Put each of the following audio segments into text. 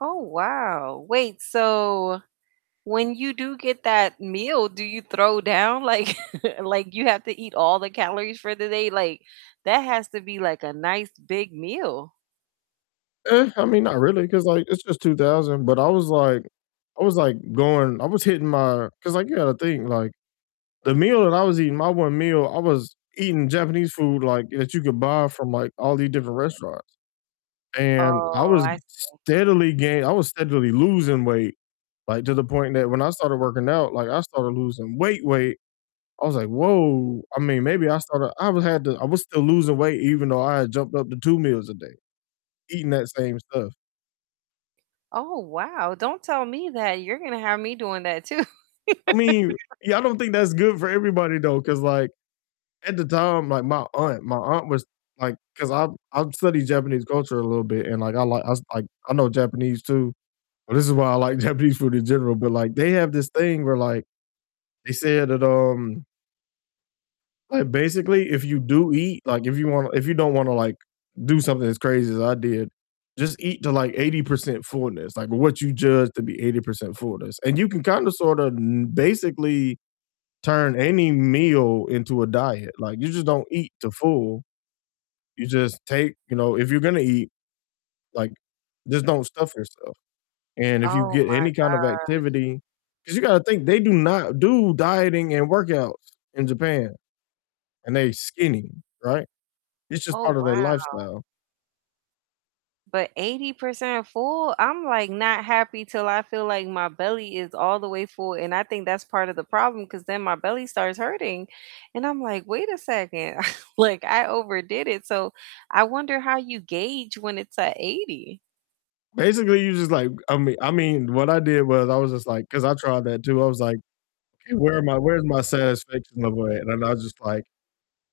Oh, wow, wait, so, when you do get that meal, do you throw down? Like like, you have to eat all the calories for the day? Like, that has to be, like, a nice big meal. Eh, I mean, not really 'cause like, it's just 2000, but, I was like I was like, going I was hitting my 'cause, like, you gotta think. like, the meal that I was eating my 1 meal, I was eating Japanese food, like, that you could buy from, like, all these different restaurants, and, I Oh, was I st see. steadily gain I was steadily losing weight, like, to the point that when I started working out, like, I started losing weight, weight. I was like, "Whoa," I mean, maybe I started I was had to I was still losing weight even though I had jumped up to 2 meals a day, eating that same stuff. Oh, wow, don't tell me that, you're gonna have me doing that too. I mean, yeah, I don't think that's good for everybody though, 'cause, like, at the time, like, my aunt my aunt was, like 'cause I I studied Japanese culture a little bit, and like I li I like I know Japanese too, but this is why I like Japanese food in general, but, like, they have this thing where, like, they said that, um like, basically if you do eat, like, if you wanna if you don't wanna, like, do something as crazy as I did, just eat to, like, 80% fullness, like, what you judge to be 80% fullness, and you can kinda sorta kno basically turn any meal into a diet, like, you just don't eat to full. You just take you know, if you're gonna eat, like, just don't stuff yourself, and if you Oh, get my any kind of gosh. activity 'Cause you gotta think, they do not do dieting and workouts in Japan, and they skinny, right? It's just Oh, part of their wow. lifestyle. But 80% full? I'm, like, not happy till I feel like my belly is all the way full, and I think that's part of the problem 'cause then my belly starts hurting, and I'm like, "Wait a second." Like, I overdid it, so, I wonder how you gauge when it's at 80? Basically, you just like, uh, I mean I mean, what I did was I was just like 'cause I tried that too, I was like, "Okay, where am I, where's my satisfaction level at?" and I just like,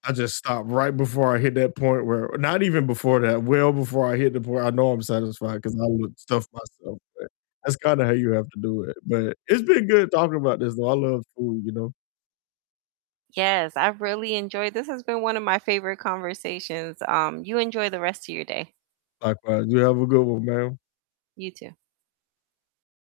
I just stop right before I hit that point where not even before that, well before I hit the point I know I'm satisfied 'cause I will stuff myself, but that's kinda how you have to do it. But it's been good talking about this though. I love food, you know. Yes, I really enjoyed This has been one of my favorite conversations, um, you enjoy the rest of your day. Likewise, you have a good one, ma'am. You too.